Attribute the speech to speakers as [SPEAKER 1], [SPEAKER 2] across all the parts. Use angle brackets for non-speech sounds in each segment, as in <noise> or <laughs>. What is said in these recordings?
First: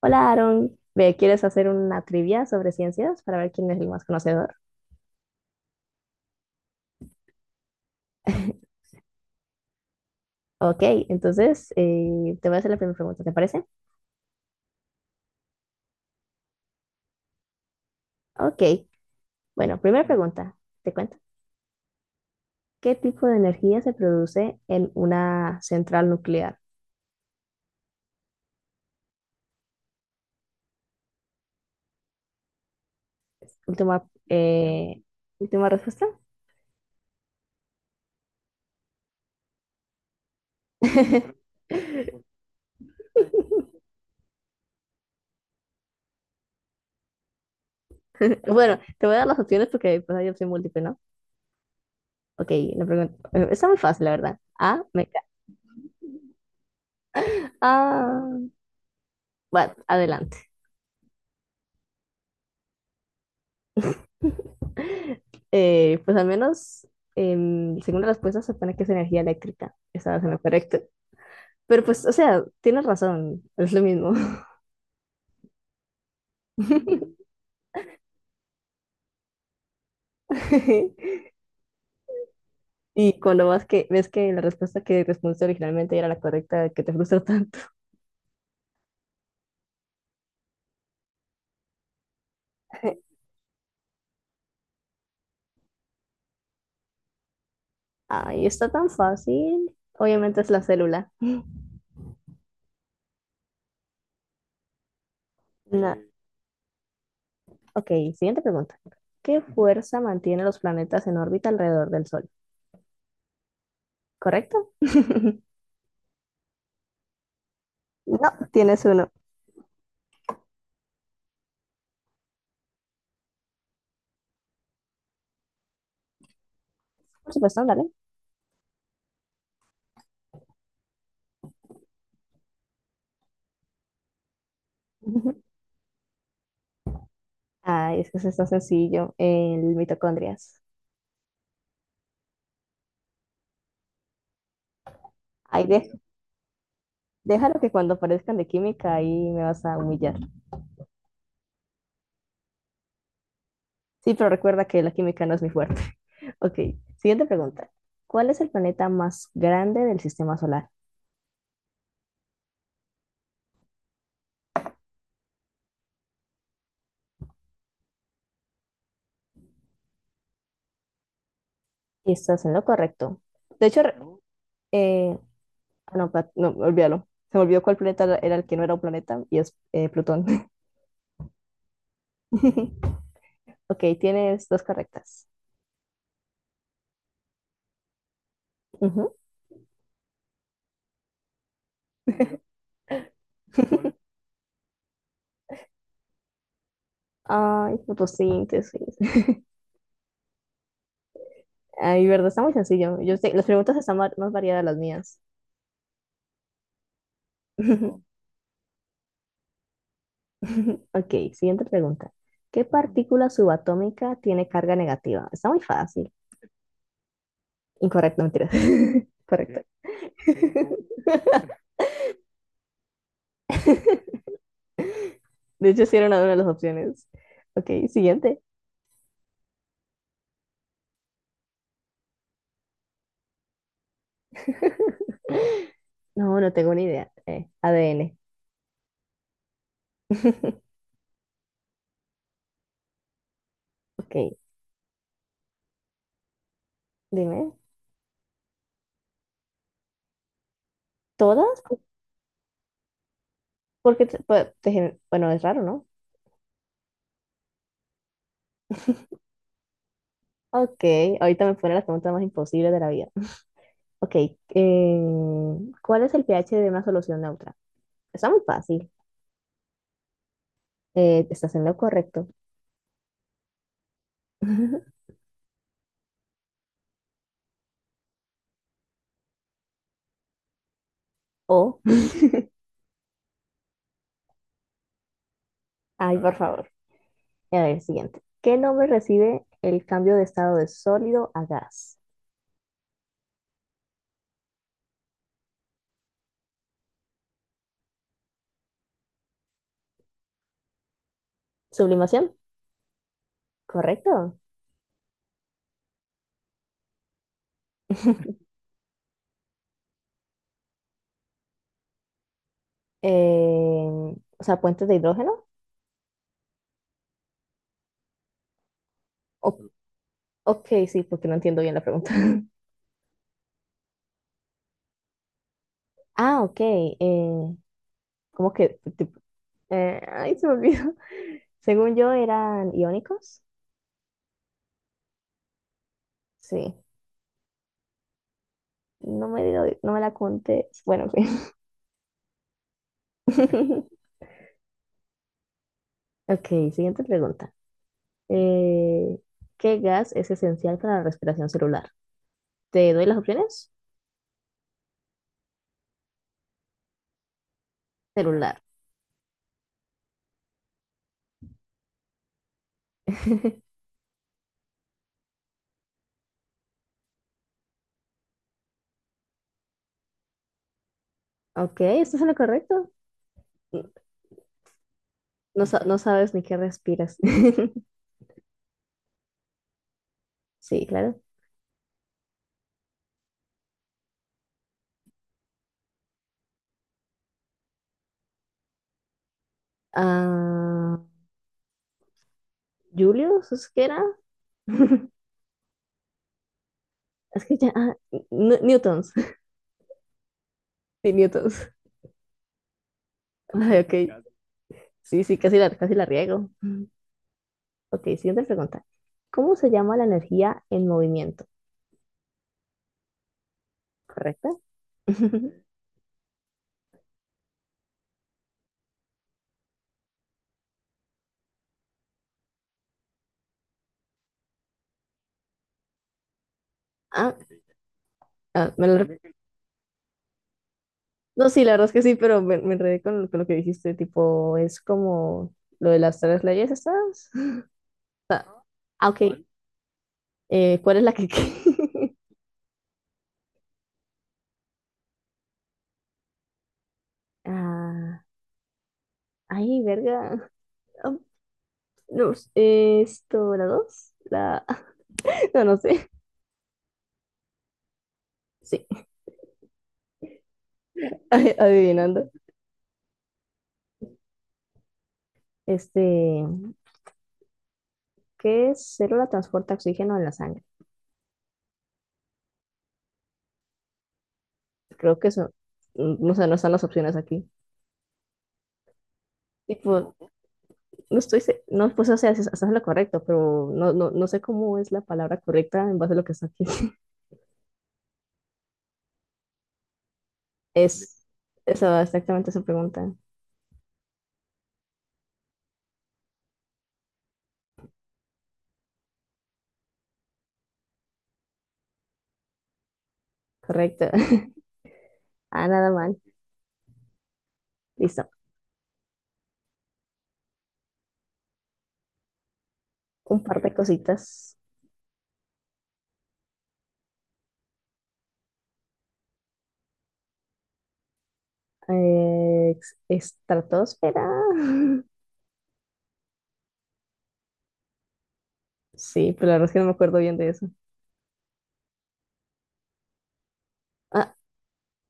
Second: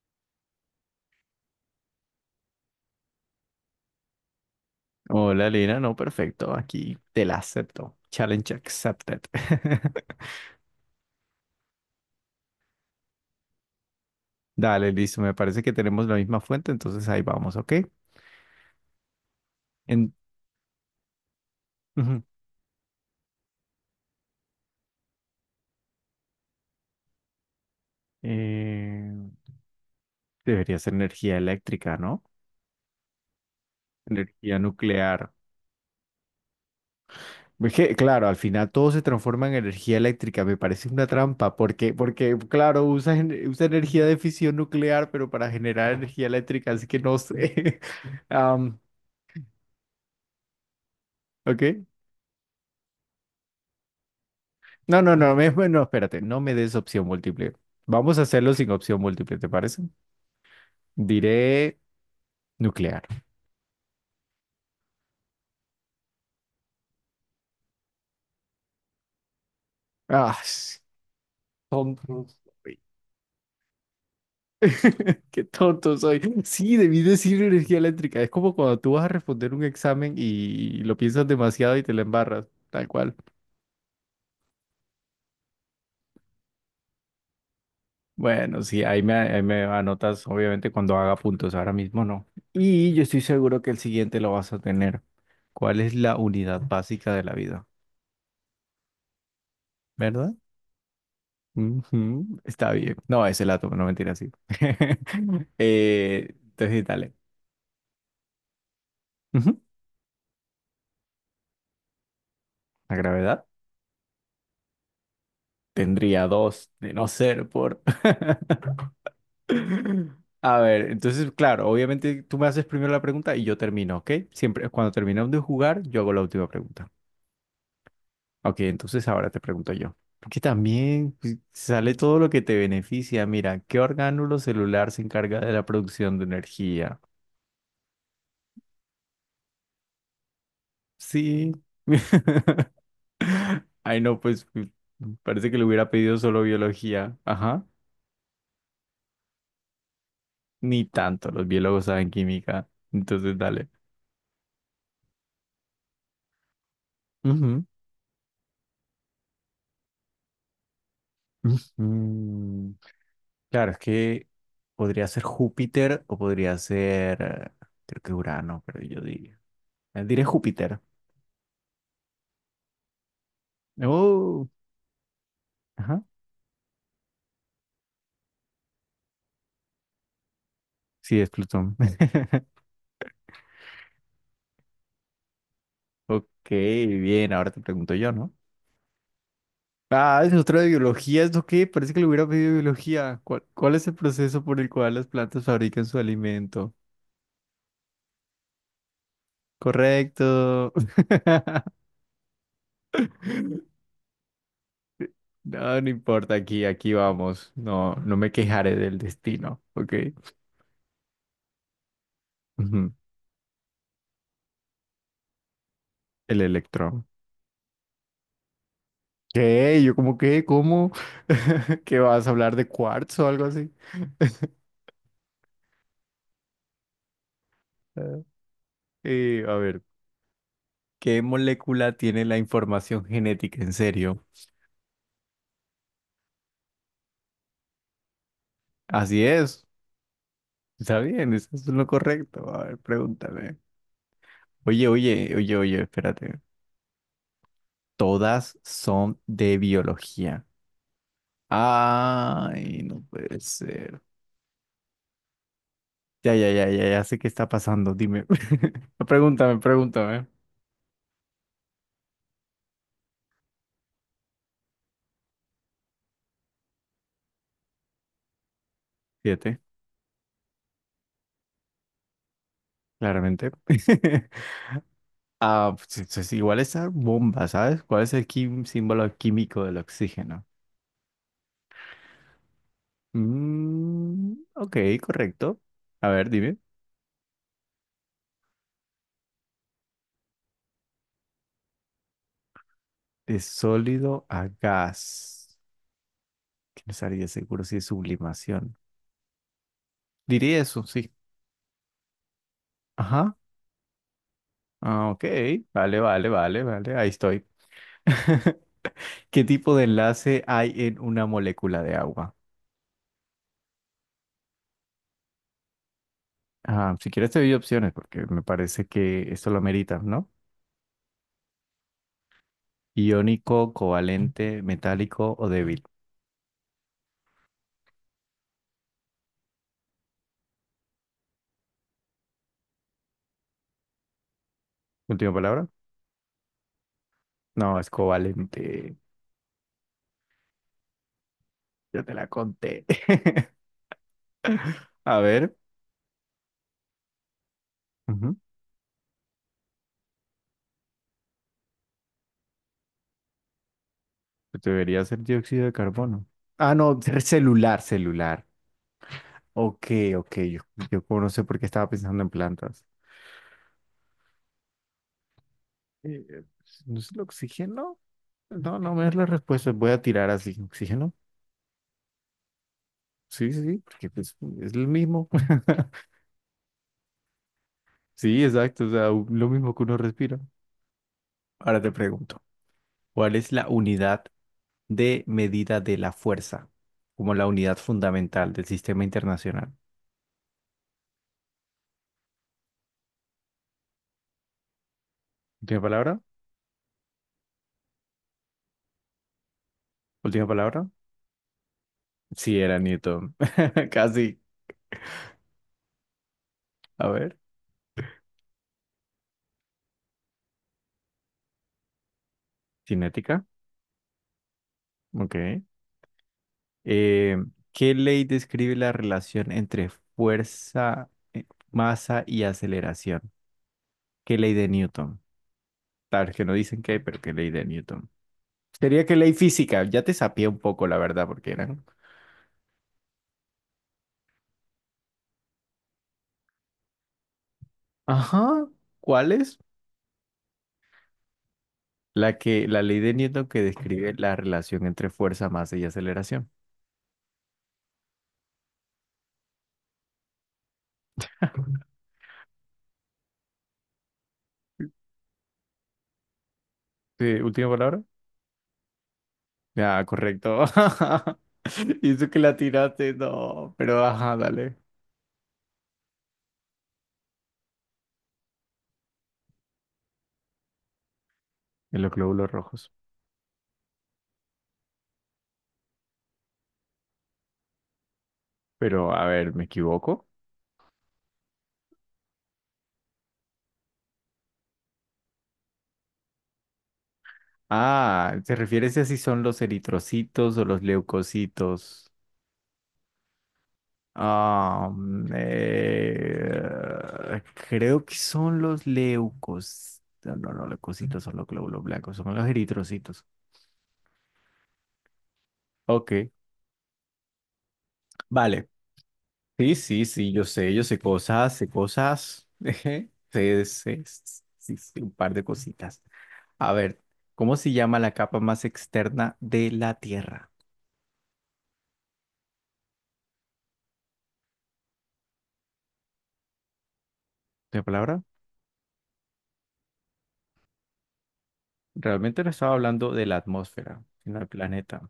[SPEAKER 1] Hola, Aaron. Ve, ¿quieres hacer una trivia sobre ciencias para ver quién es el más conocedor?
[SPEAKER 2] Hola, Lina. No, perfecto. Aquí te la acepto. Challenge
[SPEAKER 1] <laughs>
[SPEAKER 2] accepted. <laughs>
[SPEAKER 1] Ok, entonces te voy a hacer la primera pregunta, ¿te parece?
[SPEAKER 2] Dale, listo. Me parece que tenemos la misma fuente, entonces ahí vamos, ¿ok?
[SPEAKER 1] Ok, bueno, primera
[SPEAKER 2] En,
[SPEAKER 1] pregunta, te cuento.
[SPEAKER 2] ujú.
[SPEAKER 1] ¿Qué tipo de energía se produce en una central nuclear?
[SPEAKER 2] Eh, Debería ser energía eléctrica, ¿no?
[SPEAKER 1] Última,
[SPEAKER 2] Energía
[SPEAKER 1] eh,
[SPEAKER 2] nuclear.
[SPEAKER 1] última respuesta.
[SPEAKER 2] Es que, claro, al final todo se transforma en energía eléctrica. Me parece una
[SPEAKER 1] <laughs>
[SPEAKER 2] trampa, porque claro, usa energía de fisión nuclear, pero para generar energía eléctrica, así que no sé. <laughs>
[SPEAKER 1] Bueno,
[SPEAKER 2] Am,
[SPEAKER 1] te voy a dar las opciones porque pues, hay opción múltiple, ¿no?
[SPEAKER 2] ¿ok?
[SPEAKER 1] Ok, la pregunta. Bueno, está muy fácil, la verdad. A,
[SPEAKER 2] No, no,
[SPEAKER 1] meca.
[SPEAKER 2] no, me- no, espérate, no me des opción múltiple. Vamos a
[SPEAKER 1] Ah,
[SPEAKER 2] hacerlo sin opción múltiple, ¿te
[SPEAKER 1] bueno,
[SPEAKER 2] parece?
[SPEAKER 1] adelante.
[SPEAKER 2] Diré nuclear.
[SPEAKER 1] <laughs> Pues al menos, según la respuesta, se supone que es energía eléctrica. Estabas en
[SPEAKER 2] Ah,
[SPEAKER 1] lo correcto.
[SPEAKER 2] s-
[SPEAKER 1] Pero pues, o
[SPEAKER 2] tonto
[SPEAKER 1] sea,
[SPEAKER 2] soy.
[SPEAKER 1] tienes razón, es lo mismo.
[SPEAKER 2] <laughs> Qué tonto soy. Sí, debí
[SPEAKER 1] <laughs>
[SPEAKER 2] decir energía eléctrica. Es como cuando tú vas a responder un examen y lo piensas demasiado y te la embarras, tal cual.
[SPEAKER 1] Y cuando ves que la respuesta que respondiste originalmente era la correcta, que te frustra tanto.
[SPEAKER 2] Bueno, sí, ahí me anotas, obviamente, cuando haga puntos. Ahora mismo no. Y yo
[SPEAKER 1] <laughs>
[SPEAKER 2] estoy seguro que el siguiente lo vas a tener. ¿Cuál es la unidad básica de la vida?
[SPEAKER 1] Ay, está tan fácil.
[SPEAKER 2] ¿Verdad?
[SPEAKER 1] Obviamente es la célula.
[SPEAKER 2] Ujú, está bien. No, ese la tomo, no mentira, sí. <laughs>
[SPEAKER 1] Na-
[SPEAKER 2] Entonces, dale.
[SPEAKER 1] Ok, siguiente pregunta. ¿Qué
[SPEAKER 2] Ujú,
[SPEAKER 1] fuerza mantiene los planetas en órbita alrededor del Sol?
[SPEAKER 2] la gravedad
[SPEAKER 1] ¿Correcto? <laughs>
[SPEAKER 2] tendría dos de no ser por.
[SPEAKER 1] No, tienes uno.
[SPEAKER 2] <laughs> A ver, entonces, claro, obviamente tú me haces primero la pregunta y yo termino, ¿ok? Siempre, cuando terminamos de jugar, yo hago la última pregunta.
[SPEAKER 1] Por supuesto, dale.
[SPEAKER 2] Ok, entonces ahora te pregunto yo. Porque también pues, sale todo lo que te beneficia. Mira, ¿qué orgánulo celular se encarga
[SPEAKER 1] <laughs>
[SPEAKER 2] de la producción de energía?
[SPEAKER 1] Ah, es que eso está sencillo, el mitocondrias.
[SPEAKER 2] Sí. <laughs> Ay, no, pues parece que
[SPEAKER 1] Ahí
[SPEAKER 2] le
[SPEAKER 1] de-
[SPEAKER 2] hubiera pedido solo biología.
[SPEAKER 1] Déjalo
[SPEAKER 2] Ajá.
[SPEAKER 1] que cuando aparezcan de química ahí me vas a humillar.
[SPEAKER 2] Ni tanto, los biólogos saben química. Entonces, dale.
[SPEAKER 1] Sí, pero recuerda que la química no es mi fuerte. <laughs> Ok, siguiente
[SPEAKER 2] Ujú.
[SPEAKER 1] pregunta. ¿Cuál es el planeta más grande del sistema solar?
[SPEAKER 2] Ujú. Claro, es que podría ser Júpiter o podría ser, creo que Urano, pero yo diría. Diré Júpiter.
[SPEAKER 1] Estás en lo correcto. ¿No?
[SPEAKER 2] Oh,
[SPEAKER 1] eh,
[SPEAKER 2] ajá.
[SPEAKER 1] no, olvídalo. Se me olvidó cuál planeta era el que no era un planeta y es Plutón.
[SPEAKER 2] Sí, es Plutón. <laughs>
[SPEAKER 1] <laughs> Ok, tienes dos correctas.
[SPEAKER 2] Ok, bien, ahora te pregunto yo, ¿no?
[SPEAKER 1] Ujú.
[SPEAKER 2] Ah, es otra de biología, ¿esto qué? Parece que le hubiera pedido biología. ¿Cuál es el proceso por el cual las plantas fabrican su alimento?
[SPEAKER 1] <laughs> Ay, fotosíntesis.
[SPEAKER 2] Correcto. <laughs>
[SPEAKER 1] Ay, verdad, está muy sencillo. Yo sé, las preguntas más variadas las mías.
[SPEAKER 2] No, no importa, aquí vamos. No, no
[SPEAKER 1] <laughs>
[SPEAKER 2] me quejaré del destino, ¿ok?
[SPEAKER 1] Ok, siguiente pregunta. ¿Qué
[SPEAKER 2] Ujú,
[SPEAKER 1] partícula subatómica tiene carga negativa? Está muy fácil.
[SPEAKER 2] el electrón.
[SPEAKER 1] Incorrecto, mentira. <laughs> Correcto.
[SPEAKER 2] ¿Qué? ¿Yo como qué? ¿Cómo?
[SPEAKER 1] <laughs>
[SPEAKER 2] <laughs> ¿Qué vas a hablar de cuarzo o algo así?
[SPEAKER 1] De hecho, sí era una de las opciones. Ok,
[SPEAKER 2] Ah.
[SPEAKER 1] siguiente.
[SPEAKER 2] A ver, ¿qué molécula tiene la información genética? En serio.
[SPEAKER 1] <laughs> No, no tengo ni idea. ADN.
[SPEAKER 2] Así es.
[SPEAKER 1] <laughs>
[SPEAKER 2] Está bien, eso es lo correcto. A ver, pregúntame.
[SPEAKER 1] Ok,
[SPEAKER 2] Oye, espérate.
[SPEAKER 1] dime.
[SPEAKER 2] Todas son de biología.
[SPEAKER 1] ¿Todas?
[SPEAKER 2] Ay, no puede ser.
[SPEAKER 1] Porque, pues, bueno, es raro, ¿no?
[SPEAKER 2] Ya sé qué está pasando. Dime. <laughs> Pregúntame.
[SPEAKER 1] Ok, ahorita me pone las preguntas más imposibles de la vida. Ok, eh, ¿cuál es el pH de una solución neutra? Está muy fácil.
[SPEAKER 2] Siete,
[SPEAKER 1] Estás en lo correcto.
[SPEAKER 2] claramente. <laughs>
[SPEAKER 1] <laughs>
[SPEAKER 2] Ah, pues, es igual esa bomba, ¿sabes? ¿Cuál es el símbolo químico del oxígeno?
[SPEAKER 1] O,
[SPEAKER 2] Mm, ok, correcto. A
[SPEAKER 1] ay,
[SPEAKER 2] ver,
[SPEAKER 1] por
[SPEAKER 2] dime.
[SPEAKER 1] favor. A ver, siguiente. ¿Qué nombre recibe el cambio de estado de sólido a gas?
[SPEAKER 2] De sólido a gas. Que no estaría seguro si es sublimación. Diría eso, sí.
[SPEAKER 1] Sublimación,
[SPEAKER 2] Ajá.
[SPEAKER 1] correcto.
[SPEAKER 2] Ah, ok. Vale. Ahí estoy.
[SPEAKER 1] <laughs>
[SPEAKER 2] <laughs> ¿Qué tipo de enlace hay en una molécula de agua?
[SPEAKER 1] Eh, o sea, puentes de hidrógeno.
[SPEAKER 2] Ah, si quieres te doy opciones porque me parece que esto
[SPEAKER 1] O-
[SPEAKER 2] lo amerita, ¿no?
[SPEAKER 1] ok, sí, porque no entiendo bien la pregunta. <laughs>
[SPEAKER 2] Iónico, covalente, metálico o débil.
[SPEAKER 1] Ah, ok. ¿Cómo que? Tipo, ay, se me olvidó. <laughs> Según yo, eran iónicos.
[SPEAKER 2] ¿Última palabra?
[SPEAKER 1] Sí.
[SPEAKER 2] No, es covalente.
[SPEAKER 1] No me la contes. Bueno, en fin.
[SPEAKER 2] Yo te la conté.
[SPEAKER 1] <laughs>
[SPEAKER 2] <laughs> A ver.
[SPEAKER 1] Ok, siguiente pregunta.
[SPEAKER 2] Ujú.
[SPEAKER 1] Eh, ¿Qué gas es esencial para la respiración celular? ¿Te doy las opciones?
[SPEAKER 2] Pues debería ser dióxido de carbono. Ah, no, celular.
[SPEAKER 1] Celular.
[SPEAKER 2] Ok, ok. Yo como no sé por qué estaba pensando en plantas.
[SPEAKER 1] <laughs>
[SPEAKER 2] Pues, ¿no es el oxígeno? No, no me das la respuesta. Voy a tirar así. ¿Oxígeno?
[SPEAKER 1] Ok, esto es lo correcto.
[SPEAKER 2] Sí, sí, sí, porque pues, es lo mismo.
[SPEAKER 1] No, no
[SPEAKER 2] <laughs>
[SPEAKER 1] sabes ni qué respiras. <laughs>
[SPEAKER 2] Sí, exacto, o sea, lo mismo que uno respira.
[SPEAKER 1] Sí, claro.
[SPEAKER 2] Ahora te pregunto, ¿cuál es la unidad de medida de la fuerza como la unidad fundamental del sistema internacional?
[SPEAKER 1] Ah, ¿Julius? ¿Es que era? <laughs>
[SPEAKER 2] Última palabra,
[SPEAKER 1] Es que ya. Newtons. <laughs>
[SPEAKER 2] última palabra.
[SPEAKER 1] Sí, Newtons.
[SPEAKER 2] Sí, era Newton.
[SPEAKER 1] Ay,
[SPEAKER 2] <laughs>
[SPEAKER 1] ok.
[SPEAKER 2] Casi.
[SPEAKER 1] Sí, casi la riego.
[SPEAKER 2] A ver,
[SPEAKER 1] Ok, siguiente pregunta. ¿Cómo se llama la energía en movimiento?
[SPEAKER 2] cinética.
[SPEAKER 1] ¿Correcto? <laughs>
[SPEAKER 2] Ok. Eh, ¿Qué ley describe la relación entre fuerza, masa y aceleración? ¿Qué ley de Newton? Tal vez que no dicen qué, pero ¿qué
[SPEAKER 1] Ah,
[SPEAKER 2] ley de Newton?
[SPEAKER 1] ah, me lo
[SPEAKER 2] Sería que
[SPEAKER 1] re-
[SPEAKER 2] ley física, ya te sapié un poco, la verdad,
[SPEAKER 1] No,
[SPEAKER 2] porque
[SPEAKER 1] sí, la
[SPEAKER 2] eran.
[SPEAKER 1] verdad es que sí, pero me enredé con lo que dijiste, tipo, es como lo de las tres leyes estas.
[SPEAKER 2] Ajá,
[SPEAKER 1] Ah,
[SPEAKER 2] ¿cuál
[SPEAKER 1] ok.
[SPEAKER 2] es?
[SPEAKER 1] ¿Cuál es la que... <laughs>
[SPEAKER 2] La ley de Newton que describe la relación entre fuerza, masa y aceleración.
[SPEAKER 1] Ah, ay, verga. Ah, no, esto, la dos, la... <laughs> No, no sé.
[SPEAKER 2] Sí, última palabra.
[SPEAKER 1] Sí,
[SPEAKER 2] Ya, correcto.
[SPEAKER 1] <laughs>
[SPEAKER 2] <laughs> Y eso
[SPEAKER 1] adivinando.
[SPEAKER 2] que la tiraste, no, pero ajá, dale.
[SPEAKER 1] Este, ¿qué célula transporta oxígeno en la sangre?
[SPEAKER 2] En los glóbulos rojos.
[SPEAKER 1] Creo que eso, mm, no sé, no están las opciones aquí.
[SPEAKER 2] Pero, a ver, ¿me
[SPEAKER 1] Tipo,
[SPEAKER 2] equivoco?
[SPEAKER 1] no, pues o sea, estás en lo correcto, pero no sé cómo es la palabra correcta en base a lo que está aquí. <laughs>
[SPEAKER 2] Ah, ¿te refieres a si son los eritrocitos o los
[SPEAKER 1] Es, eso,
[SPEAKER 2] leucocitos?
[SPEAKER 1] exactamente esa pregunta.
[SPEAKER 2] Am, eh, Creo que son los leucos. No, no, no, leucocitos son los glóbulos blancos, son los eritrocitos.
[SPEAKER 1] Correcto. <laughs> Ah, nada
[SPEAKER 2] Ok,
[SPEAKER 1] mal. Listo.
[SPEAKER 2] vale. Sí, sí, sí, yo sé cosas, sé cosas. <laughs>
[SPEAKER 1] Un par
[SPEAKER 2] Sé,
[SPEAKER 1] de
[SPEAKER 2] sé, sé,
[SPEAKER 1] cositas.
[SPEAKER 2] sí, sí, un par de cositas. A ver, ¿cómo se llama la capa más externa de la Tierra?
[SPEAKER 1] Estratosfera. <laughs>
[SPEAKER 2] ¿De palabra?
[SPEAKER 1] Sí, pero la verdad es que no me acuerdo bien de eso.
[SPEAKER 2] Realmente no estaba hablando de la atmósfera,
[SPEAKER 1] Ah,
[SPEAKER 2] sino del planeta.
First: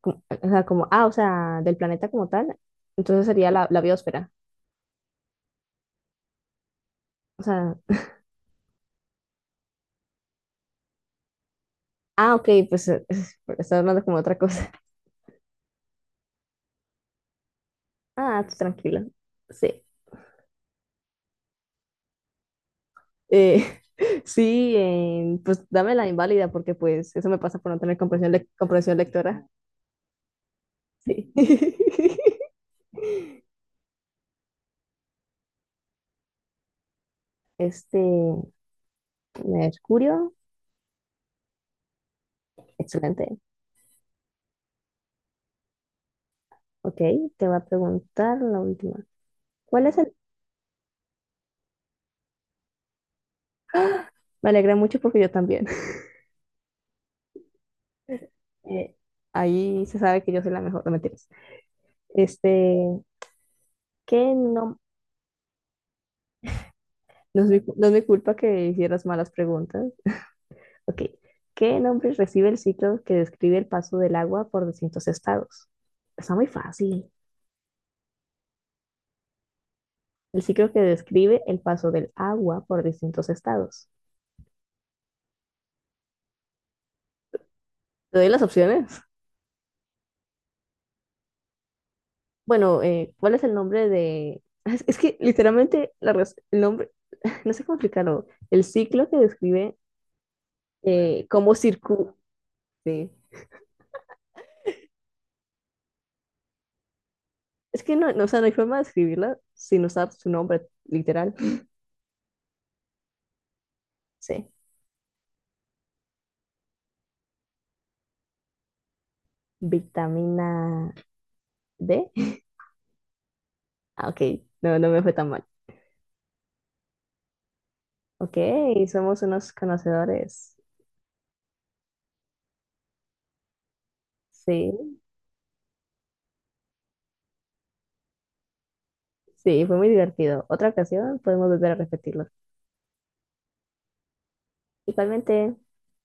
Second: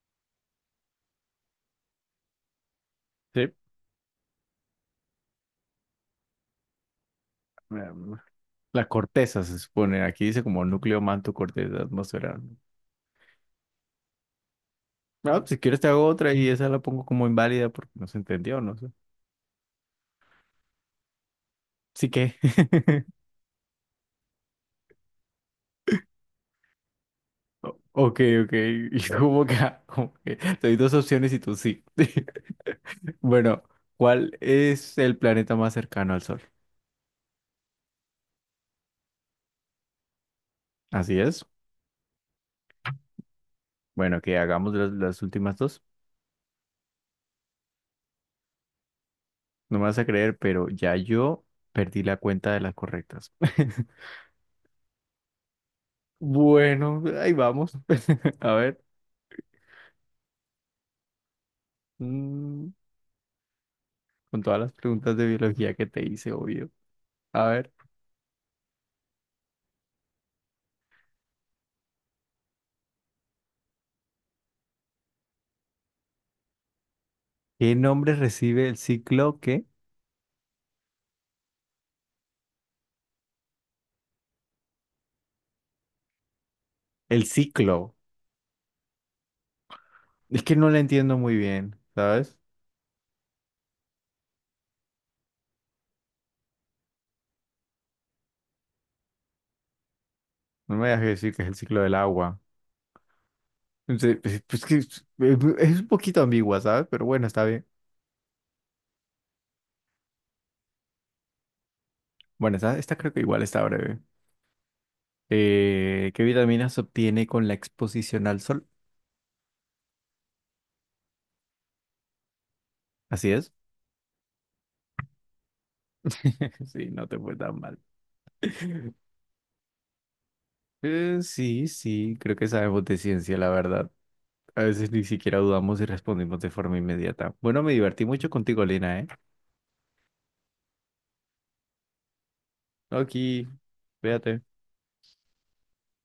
[SPEAKER 1] como, o sea, como, ah, o sea, del planeta como tal. Entonces sería
[SPEAKER 2] Sí.
[SPEAKER 1] la biosfera. O sea,
[SPEAKER 2] La corteza se supone. Aquí dice como núcleo, manto, corteza
[SPEAKER 1] ah,
[SPEAKER 2] atmosfera.
[SPEAKER 1] ok,
[SPEAKER 2] ¿No?
[SPEAKER 1] pues <laughs> estaba hablando como de otra cosa. <laughs>
[SPEAKER 2] Ah, pues, si quieres te hago otra y esa la pongo como inválida porque no se
[SPEAKER 1] Ah, tú
[SPEAKER 2] entendió, no sé.
[SPEAKER 1] tranquila. Sí.
[SPEAKER 2] Sí que. <laughs>
[SPEAKER 1] Eh, <laughs> sí, pues dame la inválida porque pues eso me pasa por no tener
[SPEAKER 2] Ok, ok. <laughs>
[SPEAKER 1] comprensión
[SPEAKER 2] Y como
[SPEAKER 1] lectora.
[SPEAKER 2] que, ah, como que te doy dos
[SPEAKER 1] Sí.
[SPEAKER 2] opciones y tú sí.
[SPEAKER 1] <laughs>
[SPEAKER 2] <laughs> Bueno, ¿cuál es el planeta más cercano al Sol?
[SPEAKER 1] Este, Mercurio,
[SPEAKER 2] Así es.
[SPEAKER 1] excelente.
[SPEAKER 2] Bueno, que hagamos las últimas dos.
[SPEAKER 1] Ok, te va a preguntar la última.
[SPEAKER 2] No me
[SPEAKER 1] ¿Cuál es
[SPEAKER 2] vas a
[SPEAKER 1] el...
[SPEAKER 2] creer, pero ya yo perdí la cuenta de las correctas. <laughs>
[SPEAKER 1] ¡Ah! Me alegra mucho porque yo también. <laughs>
[SPEAKER 2] Bueno, ahí vamos. <laughs> A ver.
[SPEAKER 1] Eh, ahí se sabe que yo soy la mejor, no mentiras.
[SPEAKER 2] Mm,
[SPEAKER 1] Este, que
[SPEAKER 2] con todas las
[SPEAKER 1] no,
[SPEAKER 2] preguntas de biología que te hice, obvio. A ver,
[SPEAKER 1] no es mi culpa que hicieras malas preguntas. Ok. ¿Qué nombre recibe el ciclo que describe el paso del agua por distintos estados? Está muy fácil.
[SPEAKER 2] ¿qué nombre recibe el ciclo qué?
[SPEAKER 1] El ciclo que describe el paso del agua por distintos estados.
[SPEAKER 2] El ciclo.
[SPEAKER 1] ¿Te doy las opciones?
[SPEAKER 2] Es que no lo entiendo muy bien, ¿sabes?
[SPEAKER 1] Bueno, ¿cuál es el nombre de...? Es que literalmente el nombre, <laughs> no sé cómo explicarlo, el ciclo que describe
[SPEAKER 2] No me dejes decir que es
[SPEAKER 1] cómo
[SPEAKER 2] el ciclo del
[SPEAKER 1] circula.
[SPEAKER 2] agua. Entonces, pues que es un poquito ambigua, ¿sabes? Pero bueno, está bien.
[SPEAKER 1] Es que no, o sea, no hay forma de escribirla sin usar su nombre literal.
[SPEAKER 2] Bueno, esta creo que igual está breve.
[SPEAKER 1] Sí.
[SPEAKER 2] ¿Qué vitaminas se obtiene con la exposición al sol?
[SPEAKER 1] Vitamina D.
[SPEAKER 2] Así es.
[SPEAKER 1] Ah, ok, no, no me fue tan mal.
[SPEAKER 2] <laughs> Sí, no te fue tan mal.
[SPEAKER 1] Ok, somos unos conocedores.
[SPEAKER 2] Sí, sí, creo que sabemos de ciencia, la verdad. A veces
[SPEAKER 1] Sí,
[SPEAKER 2] ni siquiera dudamos y respondimos de forma inmediata. Bueno, me divertí mucho contigo, Lina, ¿eh?
[SPEAKER 1] sí, fue muy divertido. Otra ocasión podemos volver a repetirlo.
[SPEAKER 2] No, aquí, véate.
[SPEAKER 1] Igualmente.